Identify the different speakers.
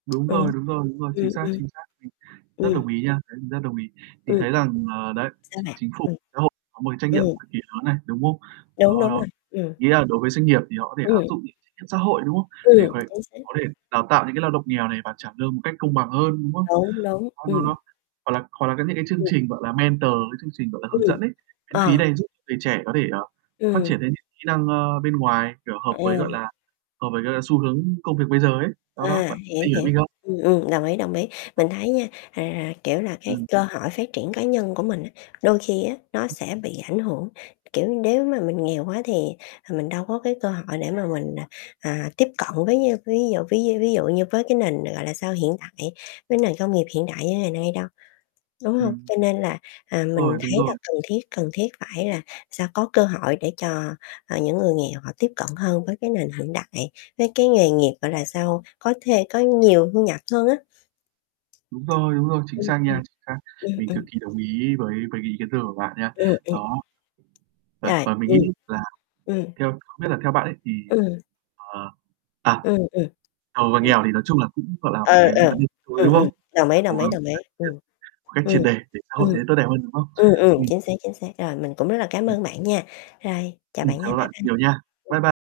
Speaker 1: Đúng
Speaker 2: Ừ.
Speaker 1: rồi, đúng rồi, đúng rồi. Chính
Speaker 2: Ừm,
Speaker 1: xác,
Speaker 2: ừm.
Speaker 1: chính xác. Mình rất
Speaker 2: Ừm.
Speaker 1: đồng ý nha, mình rất đồng ý. Mình
Speaker 2: Ừm.
Speaker 1: thấy rằng ờ, đấy,
Speaker 2: Sao
Speaker 1: Chí
Speaker 2: bạn?
Speaker 1: Chính phủ,
Speaker 2: Ừm.
Speaker 1: xã hội có một cái trách nhiệm
Speaker 2: Ừm.
Speaker 1: cực kỳ lớn này, đúng không?
Speaker 2: Đúng,
Speaker 1: Đó,
Speaker 2: đúng
Speaker 1: đó.
Speaker 2: rồi, ừm.
Speaker 1: Ý là đối với doanh nghiệp thì họ có thể áp
Speaker 2: Ừm.
Speaker 1: dụng những [unintelligible] xã hội, đúng không? Để
Speaker 2: Ừm,
Speaker 1: có thể
Speaker 2: chính xác.
Speaker 1: có thể đào tạo những cái lao động nghèo này và trả lương một cách công bằng hơn, đúng không?
Speaker 2: Đúng, đúng,
Speaker 1: Công nhận
Speaker 2: ừm.
Speaker 1: không? Hoặc là hoặc là cái những cái chương
Speaker 2: Ừm.
Speaker 1: trình, gọi là, mentor, cái chương trình, gọi là, hướng
Speaker 2: Ừm,
Speaker 1: dẫn ấy, miễn phí
Speaker 2: ờ.
Speaker 1: này giúp người trẻ có thể, ờ, phát
Speaker 2: Ừm.
Speaker 1: triển lên những kỹ năng, ờ, bên ngoài, kiểu, hợp
Speaker 2: Ờ.
Speaker 1: với, gọi là, hợp với cả là xu hướng công việc bây giờ ấy. Đó, đó,
Speaker 2: À,
Speaker 1: bạn bạn
Speaker 2: hiểu,
Speaker 1: hiểu
Speaker 2: hiểu,
Speaker 1: mình không?
Speaker 2: ừm, ừm, đồng ý, đồng ý. Mình
Speaker 1: [unintelligible]
Speaker 2: thấy nha, à, kiểu là, cái
Speaker 1: Ừm.
Speaker 2: cơ hội phát triển cá nhân của mình, á, đôi khi á, nó
Speaker 1: [unintelligible]
Speaker 2: sẽ bị ảnh hưởng, kiểu, nếu mà mình nghèo quá thì, ờ, mình đâu có cái cơ hội để mà mình, à, à, tiếp cận với, a, ví dụ ví d ví dụ như với cái nền, gọi là sao, hiện tại, với nền công nghiệp hiện đại như ngày nay đâu, đúng hông?
Speaker 1: Ừm.
Speaker 2: Cho nên là, à,
Speaker 1: Đúng rồi,
Speaker 2: mình
Speaker 1: đúng
Speaker 2: thấy là
Speaker 1: rồi.
Speaker 2: cần thiết cần thiết phải là sao có cơ hội để cho, ờ, những người nghèo họ tiếp cận hơn với cái nền hiện đại, với cái nghề nghiệp, gọi là sao, có thê có nhiều thu nhập hơn á.
Speaker 1: Đúng rồi, đúng rồi, chính
Speaker 2: Ừm,
Speaker 1: xác
Speaker 2: ừm.
Speaker 1: nha, chính xác.
Speaker 2: Ừm,
Speaker 1: Mình cực
Speaker 2: ừm.
Speaker 1: kỳ đồng ý với với cái ý kiến thừa của bạn nha.
Speaker 2: Ừm, ừm.
Speaker 1: Đó. Và
Speaker 2: Rồi,
Speaker 1: và mình nghĩ
Speaker 2: ừm.
Speaker 1: là
Speaker 2: Ừm.
Speaker 1: theo không biết là theo bạn ấy thì,
Speaker 2: Ừm.
Speaker 1: ờ à,
Speaker 2: Ừm, ừm.
Speaker 1: giàu và
Speaker 2: [unintelligible]
Speaker 1: nghèo thì nói chung là cũng, gọi là, một
Speaker 2: Ừ,
Speaker 1: cái
Speaker 2: ờ.
Speaker 1: vấn đề cuối,
Speaker 2: Ừm,
Speaker 1: đúng
Speaker 2: ừm,
Speaker 1: không?
Speaker 2: đồng
Speaker 1: Là
Speaker 2: ý,
Speaker 1: cố
Speaker 2: đồng ý,
Speaker 1: gắng
Speaker 2: đồng ý.
Speaker 1: phát triển
Speaker 2: Ừm,
Speaker 1: [unintelligible] một cách
Speaker 2: ừm,
Speaker 1: triệt để để xã hội
Speaker 2: ừm,
Speaker 1: trở nên tốt đẹp hơn, đúng không?
Speaker 2: ừm, ừm,
Speaker 1: Ừm.
Speaker 2: chính xác, chính xác. Rồi, mình cũng rất là cám
Speaker 1: Ừm.
Speaker 2: ơn bạn nha. Rồi, chào
Speaker 1: Ừm,
Speaker 2: bạn nha,
Speaker 1: cảm ơn
Speaker 2: bye
Speaker 1: bạn
Speaker 2: bye.
Speaker 1: nhiều nha. Bye
Speaker 2: Ừm.
Speaker 1: bye.